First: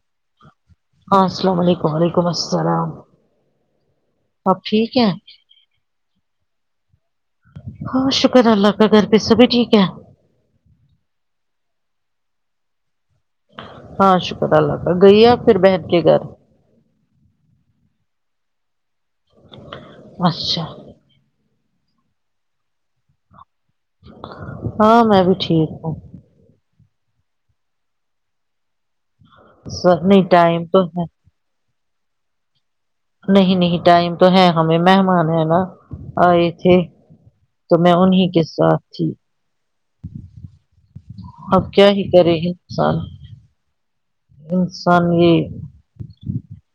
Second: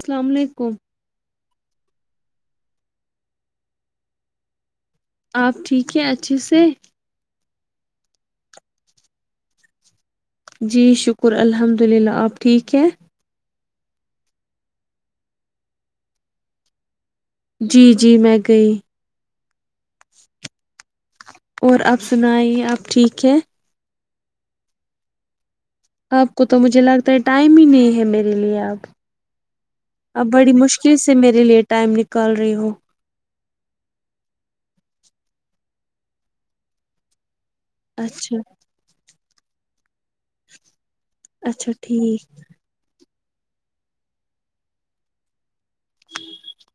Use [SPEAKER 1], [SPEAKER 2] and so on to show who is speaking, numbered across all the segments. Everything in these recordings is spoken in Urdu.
[SPEAKER 1] السلام علیکم
[SPEAKER 2] ہاں السلام علیکم وعلیکم السلام آپ ٹھیک ہیں
[SPEAKER 1] آپ ٹھیک ہیں اچھے سے
[SPEAKER 2] ہاں شکر اللہ کا گھر پہ سبھی ٹھیک ہے
[SPEAKER 1] جی شکر الحمد للہ آپ ٹھیک ہیں
[SPEAKER 2] ہاں شکر اللہ کا گئی آپ پھر بہن کے گھر
[SPEAKER 1] جی جی میں گئی
[SPEAKER 2] اچھا
[SPEAKER 1] اور آپ سنائیے آپ ٹھیک ہے
[SPEAKER 2] ہاں میں بھی ٹھیک ہوں
[SPEAKER 1] آپ کو تو مجھے لگتا ہے ٹائم ہی نہیں ہے میرے لیے اب
[SPEAKER 2] سر
[SPEAKER 1] اب
[SPEAKER 2] نہیں
[SPEAKER 1] بڑی
[SPEAKER 2] ٹائم تو
[SPEAKER 1] مشکل
[SPEAKER 2] ہے
[SPEAKER 1] سے میرے لیے ٹائم نکال رہی ہو
[SPEAKER 2] نہیں نہیں ٹائم تو ہے ہمیں مہمان ہے نا آئے تھے تو میں انیں
[SPEAKER 1] اچھا
[SPEAKER 2] کے ساتھ تھی
[SPEAKER 1] اچھا
[SPEAKER 2] اب کیا ہی
[SPEAKER 1] ٹھیک
[SPEAKER 2] کرے گی سال انسان یہ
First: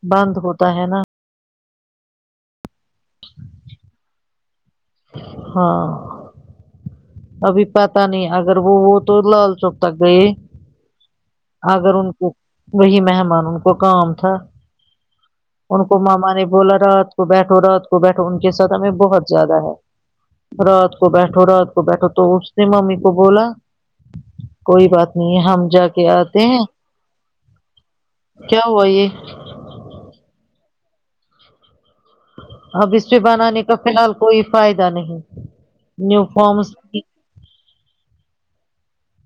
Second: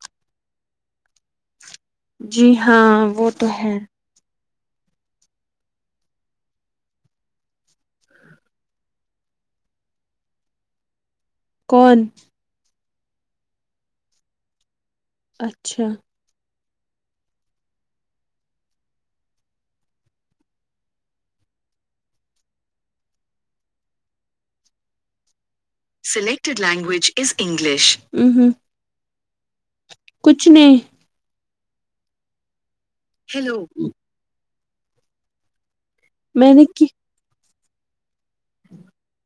[SPEAKER 2] بند ہوتا ہے نا
[SPEAKER 1] جی ہاں وہ تو ہے
[SPEAKER 2] ہاں ابھی پتاہ نہیں اگر وہ وہ تو لال چوک تک گئے ہے اگر
[SPEAKER 1] کون
[SPEAKER 2] ان کو وہی مہمان ان کو کام تھا ان
[SPEAKER 1] اچھا
[SPEAKER 2] کو ماما نے بولا رات کو بیٹھو رات کو بیٹھو ان کے ساتھ ہمیں بہت زیادہ ہے رات کو بیٹھو را بیٹھا تو اس نے ممی کو بولا کوئی بات نہیں ہم جا کے کہ آتے
[SPEAKER 1] سلیکٹڈ
[SPEAKER 2] ہیں
[SPEAKER 1] لینگویج از انگلش ہ ہ
[SPEAKER 2] کیا ہوا یہ
[SPEAKER 1] کچھ نہیں
[SPEAKER 2] اب اس پے
[SPEAKER 1] ہیلو
[SPEAKER 2] بنانے کا فی الحال کوئی فائدہ نہیں نیو
[SPEAKER 1] میں نے
[SPEAKER 2] فارمس
[SPEAKER 1] کی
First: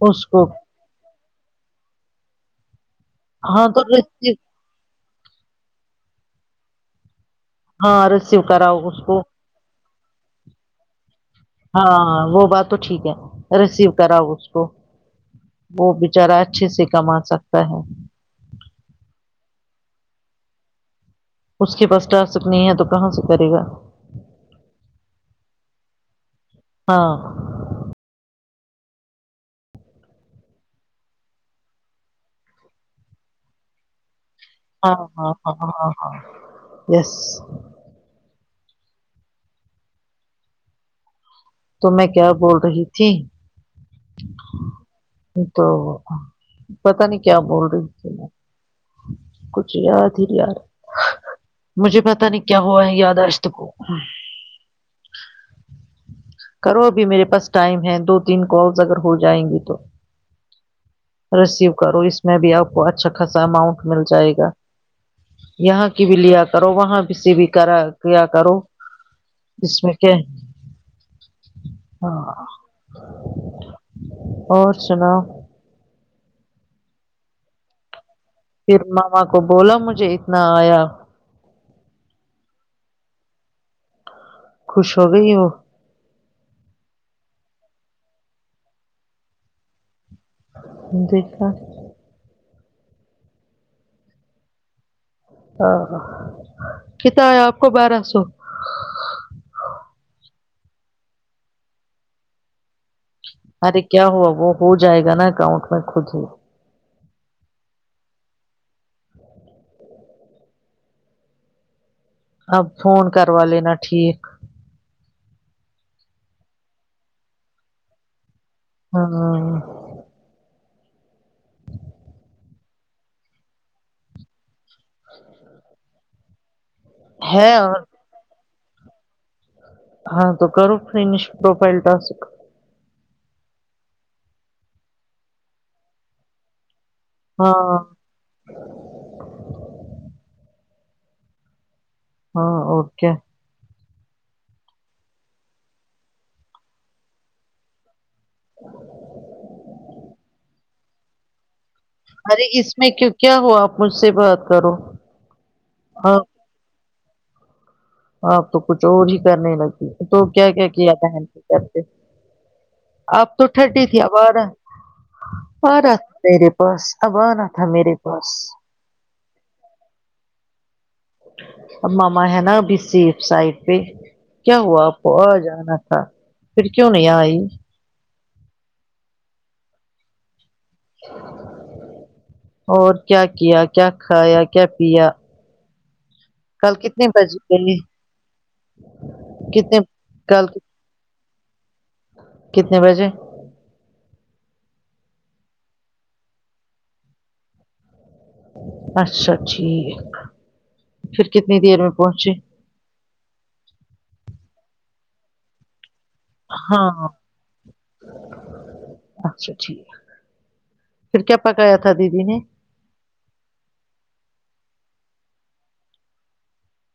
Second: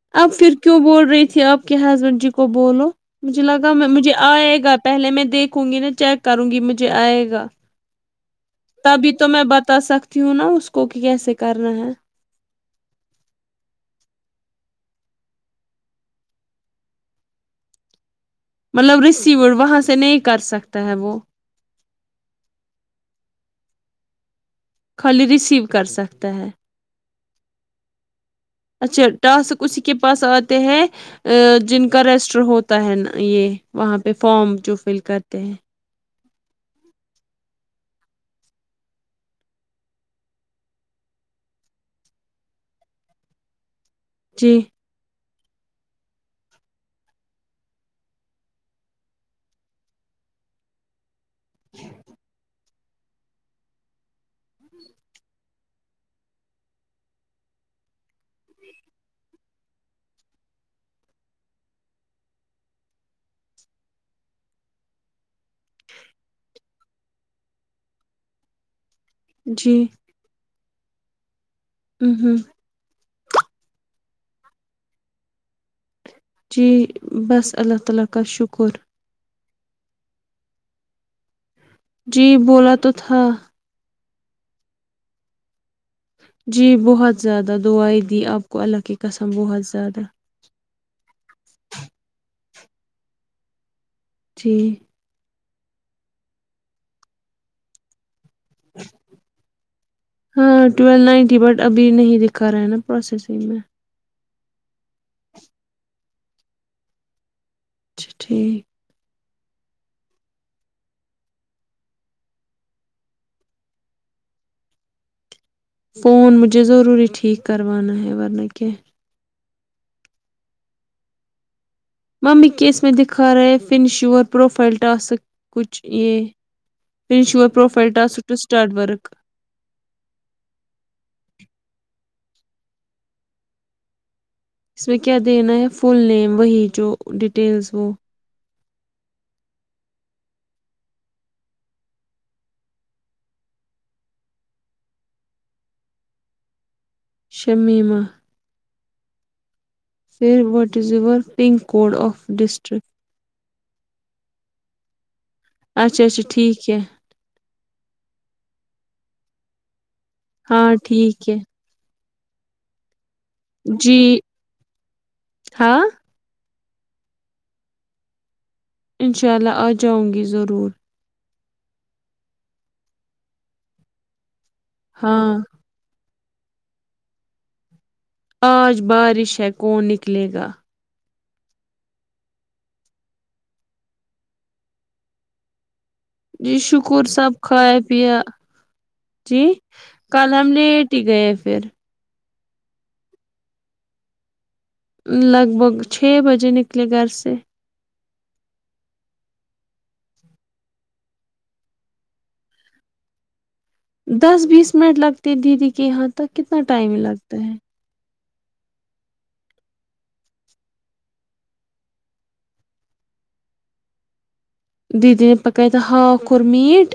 [SPEAKER 2] اس
[SPEAKER 1] اب
[SPEAKER 2] کو
[SPEAKER 1] پھر کیوں بول رہی تھی آپ کے ہسبینڈ جی کو بولو مجھے
[SPEAKER 2] ہاں
[SPEAKER 1] لگا
[SPEAKER 2] تو
[SPEAKER 1] میں مجھے
[SPEAKER 2] رسیو
[SPEAKER 1] آئے گا پہلے میں دیکھوں گی نا چیک کروں گی مجھے آئے گا
[SPEAKER 2] ہاں رسیو کراؤ اس
[SPEAKER 1] تبھی
[SPEAKER 2] کو
[SPEAKER 1] تو میں بتا سکتی ہوں نا اس کو کہ کیسے کرنا ہے
[SPEAKER 2] ہاں وہ بات تو ٹھیک ہے ریسیو کراؤ اس کو وہ بچارا اچھے سے کما سکتا ہے
[SPEAKER 1] مطلب ریسیوڈ وہاں سے نہیں کر سکتا ہے وہ
[SPEAKER 2] اس کے پاس ٹا سک نہیں ہے تو کہاں سے کرے گا
[SPEAKER 1] خالی ریسیو کر سکتا ہے
[SPEAKER 2] ہاں
[SPEAKER 1] اچھا ٹاسک اسی کے پاس آتے ہیں ا جن کا رجسٹر ہوتا ہے یہ وہاں پہ فارم جو
[SPEAKER 2] ہاں
[SPEAKER 1] فل
[SPEAKER 2] ہاں
[SPEAKER 1] کرتے ہیں
[SPEAKER 2] ہاں ہاں ہاں یس تو میں کیا بول رہی تھی
[SPEAKER 1] جی
[SPEAKER 2] تو پتا نہیں کیا بول رہی تھی میں کچھ یاد ہی یار مجھے پتا نہیں کیا [unintelligible] کرو ابھی میرے پاس ٹائم ہے دو تین کالز اگر ہو جائیں گی تو ریسیو کرو اس میں بھی آپ کو اچھا خاصا اماؤنٹ مل جائے گا یہاں کی بھی لیا کرو وہاں سے بھی کرا کیا کرو اس
[SPEAKER 1] جی
[SPEAKER 2] میں کیا ہے
[SPEAKER 1] ہ
[SPEAKER 2] ہاں
[SPEAKER 1] ہ
[SPEAKER 2] اور سناؤ
[SPEAKER 1] جی بس اللہ تعالی کا شکر
[SPEAKER 2] پھر ماما کو بولو مجھے اتنا آیا
[SPEAKER 1] جی بولا تو تھا
[SPEAKER 2] خوش ہوگئی وہ
[SPEAKER 1] جی بہت زیادہ دعائی دی آپ کو اللہ کی قسم بہت زیادہ
[SPEAKER 2] [unintelligible]
[SPEAKER 1] جی
[SPEAKER 2] ہاں ہاں کتنا آیا آپ کو بارہ سو
[SPEAKER 1] ہاں ٹویلو نائنٹی بٹ ابھی نہیں دکھا رہا ہے ناں پروسیسنگ میں
[SPEAKER 2] ارے کیا ہوا وہ ہوجائے گا ناں اکاؤنٹ میں خود ہی
[SPEAKER 1] اچھا ٹھیک
[SPEAKER 2] اب فون کروا لینا ٹھیک
[SPEAKER 1] فون مجھے ضروری ٹھیک کروانا ہے ورنہ کیا
[SPEAKER 2] ہاں [inaudible]
[SPEAKER 1] ممی کیس میں دکھا را ہے فنش یور پروفائل ٹاسک کچھ یہ فنش یور
[SPEAKER 2] ہے اور
[SPEAKER 1] profile task to start work
[SPEAKER 2] ہاں تو کرو فنش پروفائل ٹاسک
[SPEAKER 1] اس میں کیا دینا ہے فل نیم وہی جو
[SPEAKER 2] ہاں
[SPEAKER 1] ڈیٹیلس وہ
[SPEAKER 2] ہاں اور کے
[SPEAKER 1] شمیمہ
[SPEAKER 2] [inaudible]
[SPEAKER 1] پھر what is your pin code of
[SPEAKER 2] ارے اس
[SPEAKER 1] ڈسٹرک
[SPEAKER 2] میں کیوں کیا ہو آپ مجھ سے بات کرو
[SPEAKER 1] اچھا
[SPEAKER 2] ہاں
[SPEAKER 1] اچھا ٹھیک ہے
[SPEAKER 2] آپ تو کچھ اور ہی کرنے لگتی تو کیا کیا
[SPEAKER 1] ہاں
[SPEAKER 2] کیا تھا ہم
[SPEAKER 1] ٹھیک ہے
[SPEAKER 2] نے اب تو ٹھنڈی تھی
[SPEAKER 1] جی
[SPEAKER 2] ابارہ
[SPEAKER 1] ہاں
[SPEAKER 2] بارہ میرے بس اب آنا تھا میرے پاس
[SPEAKER 1] انشاء اللہ آجاؤں گی ضرور
[SPEAKER 2] آب ماما ہے ناں ابھی سیف سائڈ پہ کیا ہوا آپ کو
[SPEAKER 1] ہاں
[SPEAKER 2] آج آنا تھا پھر کیوں نہیں آئی
[SPEAKER 1] آج بارش ہے کون نکلے گا
[SPEAKER 2] اور کیا کیا کیا کھایا کیا پیا
[SPEAKER 1] جی
[SPEAKER 2] کل
[SPEAKER 1] شکر
[SPEAKER 2] کتنے
[SPEAKER 1] سب
[SPEAKER 2] بج گئے
[SPEAKER 1] کھایا پیا جی کل ہم نے ٹی گئے پھر
[SPEAKER 2] کتنے بجے
[SPEAKER 1] لگ بھگ چھ بجے نکلے گھر سے
[SPEAKER 2] اچھا ٹھیک پھر کتنی دیر میں پہنچے
[SPEAKER 1] دس بیس منٹ لگتے ہے دیدی کے یہاں تک کتنا ٹائم ہی
[SPEAKER 2] ہاں
[SPEAKER 1] لگتا ہے
[SPEAKER 2] اچھا ٹھیک ہے پھر کیا پکایا تھا دیدی نے
[SPEAKER 1] دیدی نے پکائی تھا ہاک اور میٹ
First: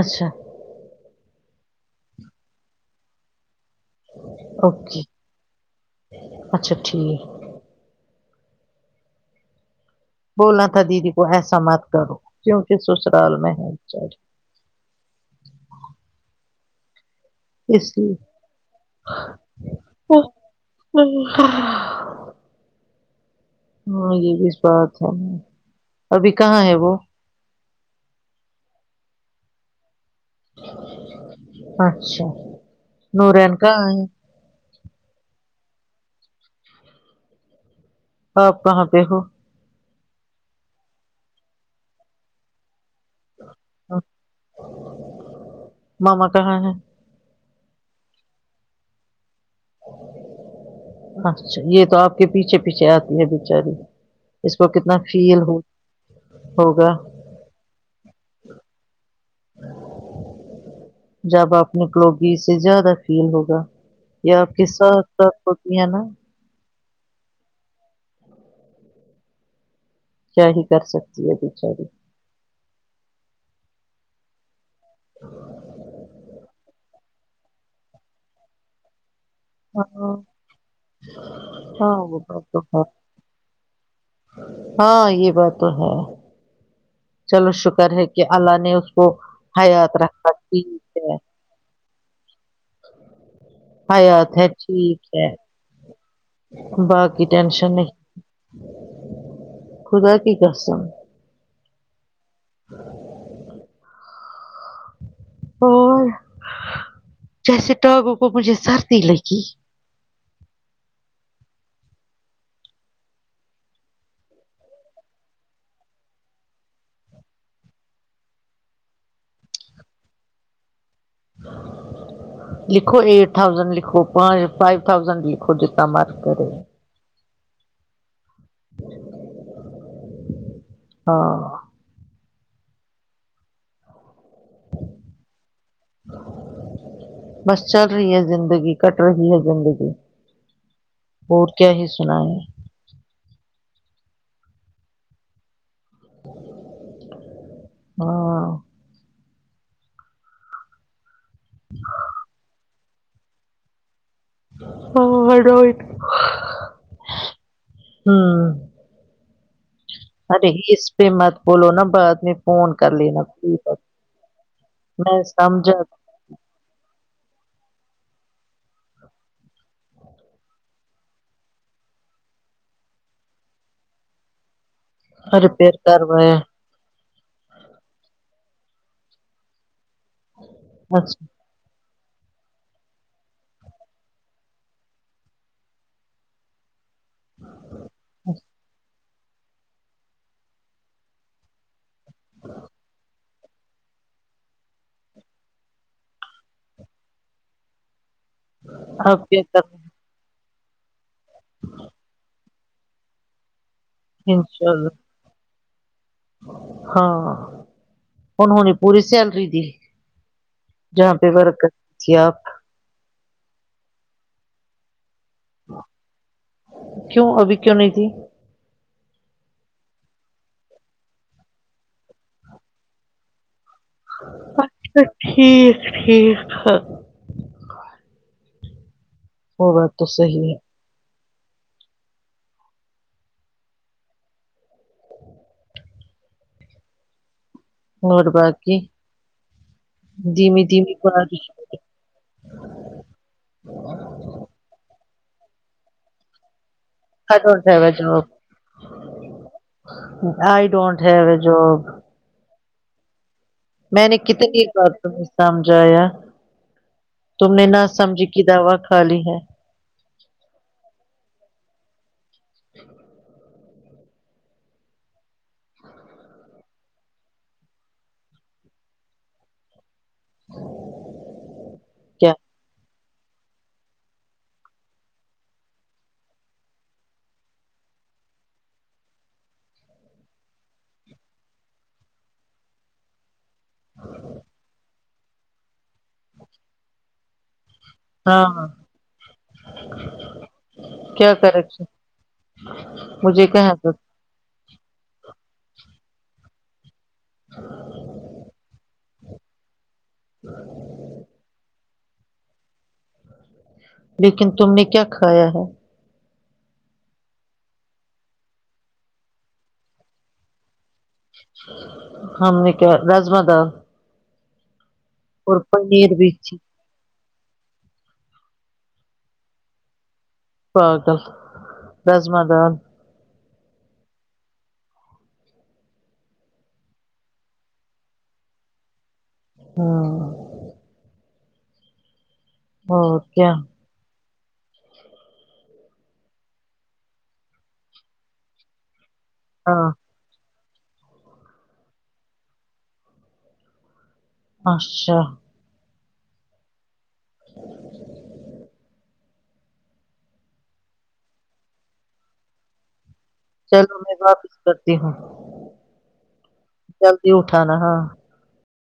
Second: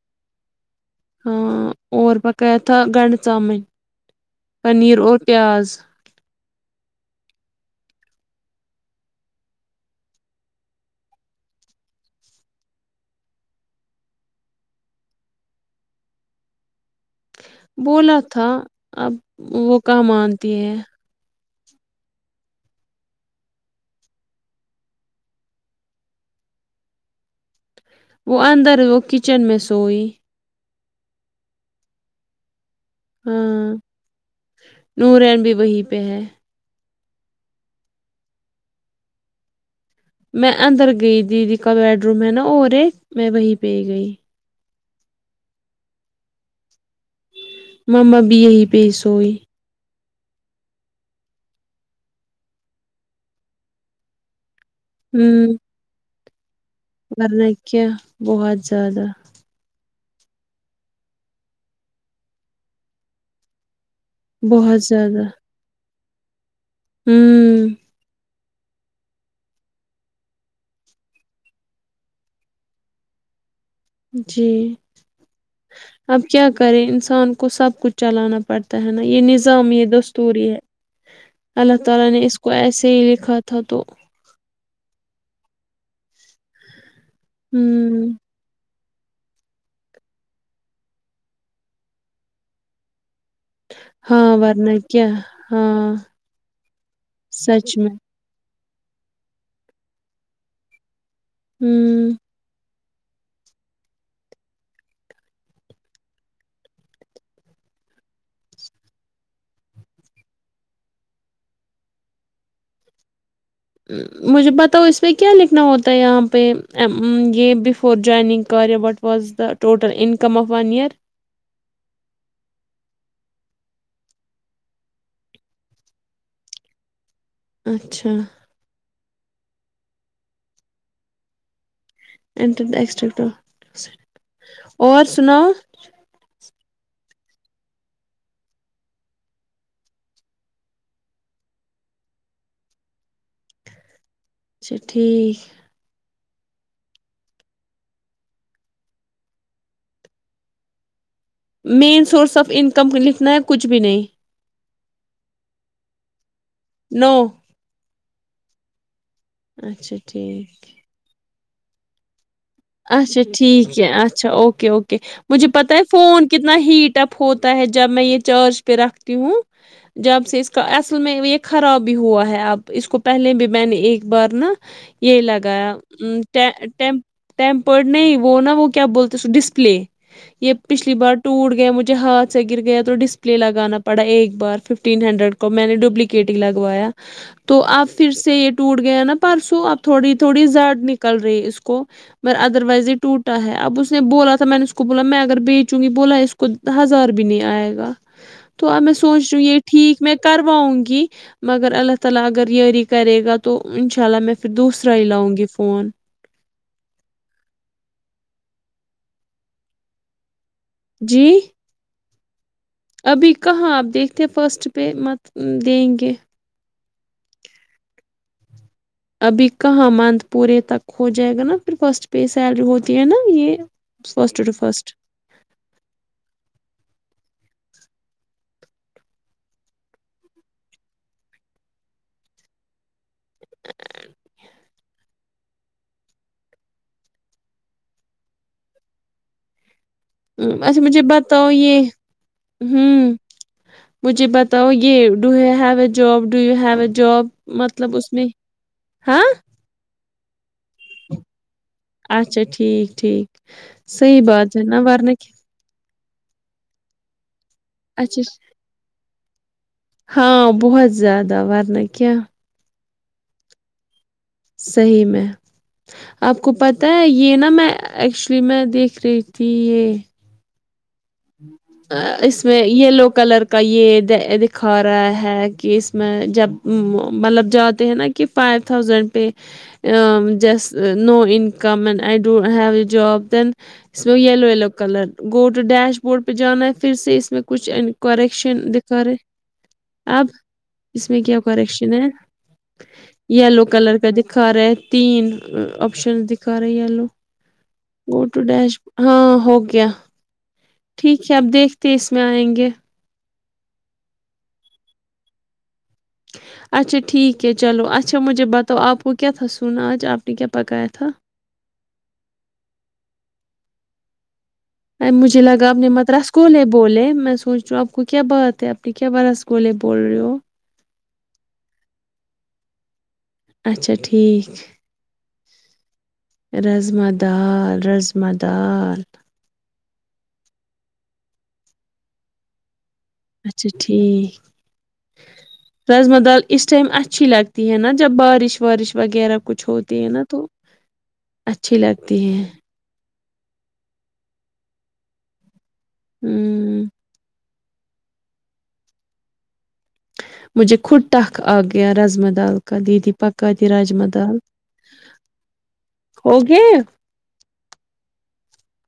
[SPEAKER 2] اچھا
[SPEAKER 1] ہاں اور بقایا تھا گنڈ چاؤمن پنیر
[SPEAKER 2] اوکے
[SPEAKER 1] اور پیاز
[SPEAKER 2] اچھا ٹھیک بولنا تھا دیدی کو ایسا مت کرو کیونکہ سسرال میں ہے اس لیے
[SPEAKER 1] بولا تھا اب وہ کہاں مانتی ہے
[SPEAKER 2] [unintelligible] ہاں یہ بھی بات ہے ابھی کہاں ہے وہ
[SPEAKER 1] وہ اندر وہ کچن میں سوئی
[SPEAKER 2] اچھا نوران
[SPEAKER 1] ہاں
[SPEAKER 2] کہا ہے
[SPEAKER 1] نورین بھی وہیں پہ ہے
[SPEAKER 2] آپ کہاں پہ ہو
[SPEAKER 1] میں اندر گئی دیدی کا بیڈ روم ہے نا اور ایک میں وہیں پہ گئی
[SPEAKER 2] ماما کہاں ہیں
[SPEAKER 1] مما بھی یہی پہ سوئی
[SPEAKER 2] اچھا یہ تو آپ کے پیچھے پیچھے آتی ہے بچاری اس کو کتنا فیل ہو ہوگا
[SPEAKER 1] ورنا کیا بہت زیادہ
[SPEAKER 2] جب آپ نے کوگی سے زیادہ فیل ہوگا یہ آپ کے
[SPEAKER 1] بہت
[SPEAKER 2] سات سات کپیا نا
[SPEAKER 1] ہمم
[SPEAKER 2] کیا ہی کر سکتی ہے بیچاری بھی
[SPEAKER 1] جی اب کیا کریں انسان کو سب کچھ چلانا پڑتا ہے نا یہ نز یہ نظم
[SPEAKER 2] ہاں
[SPEAKER 1] دستور ہی ہے اللہ
[SPEAKER 2] ہاں
[SPEAKER 1] تعالی
[SPEAKER 2] وہ
[SPEAKER 1] نے اس
[SPEAKER 2] بات
[SPEAKER 1] کو
[SPEAKER 2] تو ہے
[SPEAKER 1] ایسے ہی لکھا تھا تو
[SPEAKER 2] ہاں یہ بات تو ہے چلو شکر ہے
[SPEAKER 1] ہوں
[SPEAKER 2] کہ اللہ نے اس کو حیات رکھا ٹھیک سے حیات
[SPEAKER 1] ہاں
[SPEAKER 2] ہے
[SPEAKER 1] ورنہ
[SPEAKER 2] ٹھیک
[SPEAKER 1] کیا
[SPEAKER 2] ہے
[SPEAKER 1] ہاں
[SPEAKER 2] باقی ٹینشن
[SPEAKER 1] سچ میں
[SPEAKER 2] نہیں خدا کی قسم
[SPEAKER 1] ہوں
[SPEAKER 2] اور جیسے ٹاگو کو مجھے سردی لگی
[SPEAKER 1] مجھے بتاؤ اس پہ کیا لکھنا ہوتا ہے یہاں پہ یہ بفور جوائننگ کاریا but was the total income of one year
[SPEAKER 2] لکھو ایٹ تھاؤزینڈ لکھو پانچ فائیو تھاؤزینڈ لکھو جتنا مرض کرے
[SPEAKER 1] اچھا
[SPEAKER 2] ہاں
[SPEAKER 1] اینڈرس کا اور سناؤ
[SPEAKER 2] بس چل رہی ہے زندگی کٹ رہی ہے زندگی اور کیا ہی سنائیے ہے
[SPEAKER 1] اچھا ٹھیک
[SPEAKER 2] ہاں
[SPEAKER 1] مین سورس آف انکم لکھنا ہے کچھ بھی نہیں
[SPEAKER 2] ہاں بڈوئی
[SPEAKER 1] نو
[SPEAKER 2] ہاں
[SPEAKER 1] اچھا ٹھیک
[SPEAKER 2] ارے اس پہ مت بولو نا بعد میں فون کر
[SPEAKER 1] اچھا
[SPEAKER 2] لینا پلیز.
[SPEAKER 1] ٹھیک ہے اچھا اوکے اوکے
[SPEAKER 2] میں
[SPEAKER 1] مجھے پتہ ہے
[SPEAKER 2] سمجھا
[SPEAKER 1] فون کتنا ہیٹ اپ ہوتا ہے جب میں یہ چارج پہ رکھتی ہوں جب سے اس کا اصل میں یہ خراب بھی ہوا ہے اب اس کو پہلے بھی میں نے ایک بار نا یہ لگا
[SPEAKER 2] ریپیئر کر رہے ہیں.
[SPEAKER 1] یہ ٹپ ٹیمپرڈ نہیں وہ نا وہ کیا بولتے اس ڈسپلے یہ پچھلی بار
[SPEAKER 2] اچھا
[SPEAKER 1] ٹوٹ گیا مجھے ج ہاتھ سے گر گیا تو ڈسپلے لگانا پڑا ایک بار ففٹین ہنڈریڈ کو میں نے ڈبلیکیٹ ہی لگوایا تو آپ پھر سے یہ ٹوٹ گئے نا پرسوں اب تھوڑی تھوڑی زڈ نکل رہی ہے اس کو م ادر وائز یہ ٹوٹا ہے اب اس نے بولا تھا میں نے اس کو بولا میں اگر بیچوں گی بولا اس کو کچ ہزار بھی نہیں آئے گا تو اب میں سوچ
[SPEAKER 2] آپ
[SPEAKER 1] رہی
[SPEAKER 2] کیا
[SPEAKER 1] ہوں یہ
[SPEAKER 2] کر رہے
[SPEAKER 1] ٹھیک میں کرواؤں گی مگر اللہ تعالی اگر یری کرے گا تو تو انشاء اللہ
[SPEAKER 2] ہیں؟
[SPEAKER 1] میں پھر
[SPEAKER 2] انشاء
[SPEAKER 1] دوسرا ہی
[SPEAKER 2] اللہ
[SPEAKER 1] لاؤں گی فون
[SPEAKER 2] ہاں انہونے پوری سیلری دی جہاں پہ
[SPEAKER 1] جی
[SPEAKER 2] ورک کر تھی آپ
[SPEAKER 1] ابھی کہاں اب دیکھتے فسٹ پے مت دیں گے
[SPEAKER 2] کیوں ابھی کیوں نہیں دی
[SPEAKER 1] ابھی کہاں منتھ پورے تک ہو جائے گا نا پھر فرسٹ پے سیلری ہوتی ہے نا یہ فرسٹ ٹو فرسٹ
[SPEAKER 2] اچھا ٹھیک ٹھیک وہ بات تو صحیح ہے اور باقی دھیمی
[SPEAKER 1] اچھا
[SPEAKER 2] دھیمی
[SPEAKER 1] مجھے بتاؤ
[SPEAKER 2] بارش
[SPEAKER 1] یہ ھمم مجھے بتا تو یہ do you have a job do you have a job
[SPEAKER 2] I don't have
[SPEAKER 1] مطلب
[SPEAKER 2] اے
[SPEAKER 1] اس میں
[SPEAKER 2] جاب
[SPEAKER 1] ہاں
[SPEAKER 2] I don't have a job
[SPEAKER 1] اچھا ٹھیک ٹھیک
[SPEAKER 2] میں نے
[SPEAKER 1] صحیح بات ہے
[SPEAKER 2] کتنی
[SPEAKER 1] نا
[SPEAKER 2] بار
[SPEAKER 1] ورنا
[SPEAKER 2] تمہیں سمجھایا تم نے نہ
[SPEAKER 1] کیا اچھا
[SPEAKER 2] سمجھی کی دوا کھالی ہے
[SPEAKER 1] ہاں بہت زیادہ ورنا کیا صحیح میں آپ کو پتہ ہے یہ نا میں ایکچولی میں دیکھ رہی تھی یہ
[SPEAKER 2] کیا
[SPEAKER 1] اس میں یلو کلر کا یہ دکھا رہا ہے کہ اس میں جب مطلب جاتے ہیں نا کہ فائیو تھاؤزینڈ پے just no income and I don't have a job then اس میں yellow yellow colour go to dashboard پہ جانا ہے پھر سے اس میں کچھ
[SPEAKER 2] ہاں
[SPEAKER 1] کریکشن دکھا رہے اب اس میں کیا کریکشن ہے
[SPEAKER 2] مجھے
[SPEAKER 1] یلو
[SPEAKER 2] کہاں
[SPEAKER 1] کلر
[SPEAKER 2] تک
[SPEAKER 1] کا دکھا رہا ہے تین آپشن دکھا رہے یلو گوٹو ڈیش ہاں ہو گیا ٹھیک ہے اب دیکھتے اس میں آئیں گے
[SPEAKER 2] لیکن تم نے کیا کھایا ہے
[SPEAKER 1] اچھا ٹھیک ہے چلو اچھا مجھے بتاؤ آپ کو کیا تھا سنا آج آپ نے کیا پکایا تھا
[SPEAKER 2] ہم نے کیا راجما دال
[SPEAKER 1] مجھے
[SPEAKER 2] اور
[SPEAKER 1] لگا اپ نے
[SPEAKER 2] پنیر
[SPEAKER 1] مدراس
[SPEAKER 2] بھی تھی
[SPEAKER 1] کولے بولے میں سوچ رہا ہوں آپ کو کیا بات ہے آپ کے کیا برث بولے بول رہے ہو
[SPEAKER 2] پاگل راجما دال
[SPEAKER 1] اچھا ٹھیک رضما دال رضما دال
[SPEAKER 2] ہاں ہاں
[SPEAKER 1] اچھا ٹھیک رجما دال اس ٹائم اچھی لگتی ہے نا جب بارش وارش وغیرہ کچھ
[SPEAKER 2] ہاں
[SPEAKER 1] ہوتی ہے نا تو اچھی لگتی ہیں
[SPEAKER 2] اچھا
[SPEAKER 1] ہمم مجھے خود تٹخ آ گیا رازما دال کا دیدی پکا دی
[SPEAKER 2] چلو
[SPEAKER 1] راجما
[SPEAKER 2] میں
[SPEAKER 1] دال
[SPEAKER 2] واپس کرتی ہوں
[SPEAKER 1] ہو گئے
[SPEAKER 2] جلدی اٹھا نا ہاں